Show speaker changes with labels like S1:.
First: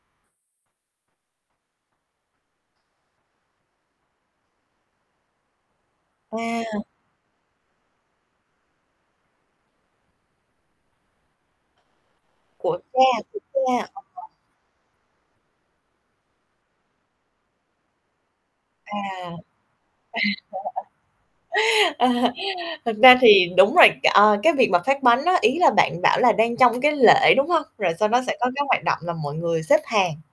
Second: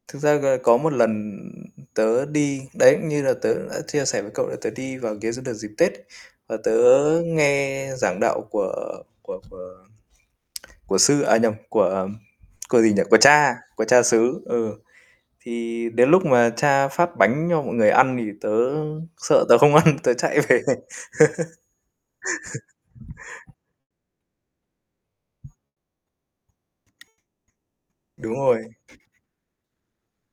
S1: Thực ra, ờ, có một lần tớ đi đấy, cũng như là tớ cũng đã chia sẻ với cậu là tớ đi vào ghế cái đợt dịp Tết và tớ
S2: À.
S1: nghe giảng đạo của của của của Sư, à nhầm, của
S2: Của
S1: của gì nhỉ? Của
S2: Cha, của
S1: Cha, của
S2: Cha.
S1: Cha
S2: [unintelligible]
S1: xứ, ừ, thì đến lúc mà Cha phát bánh cho mọi người ăn thì tớ
S2: À.
S1: sợ tớ không ăn, tớ chạy về.
S2: Thật ra thì đúng rồi, ờ, cái việc mà phát bánh á, ý là bạn bảo là đang trong cái lễ, đúng hông? Rồi sau đó
S1: Đúng
S2: sẽ có
S1: rồi.
S2: cái hoạt động là mọi người xếp hàng.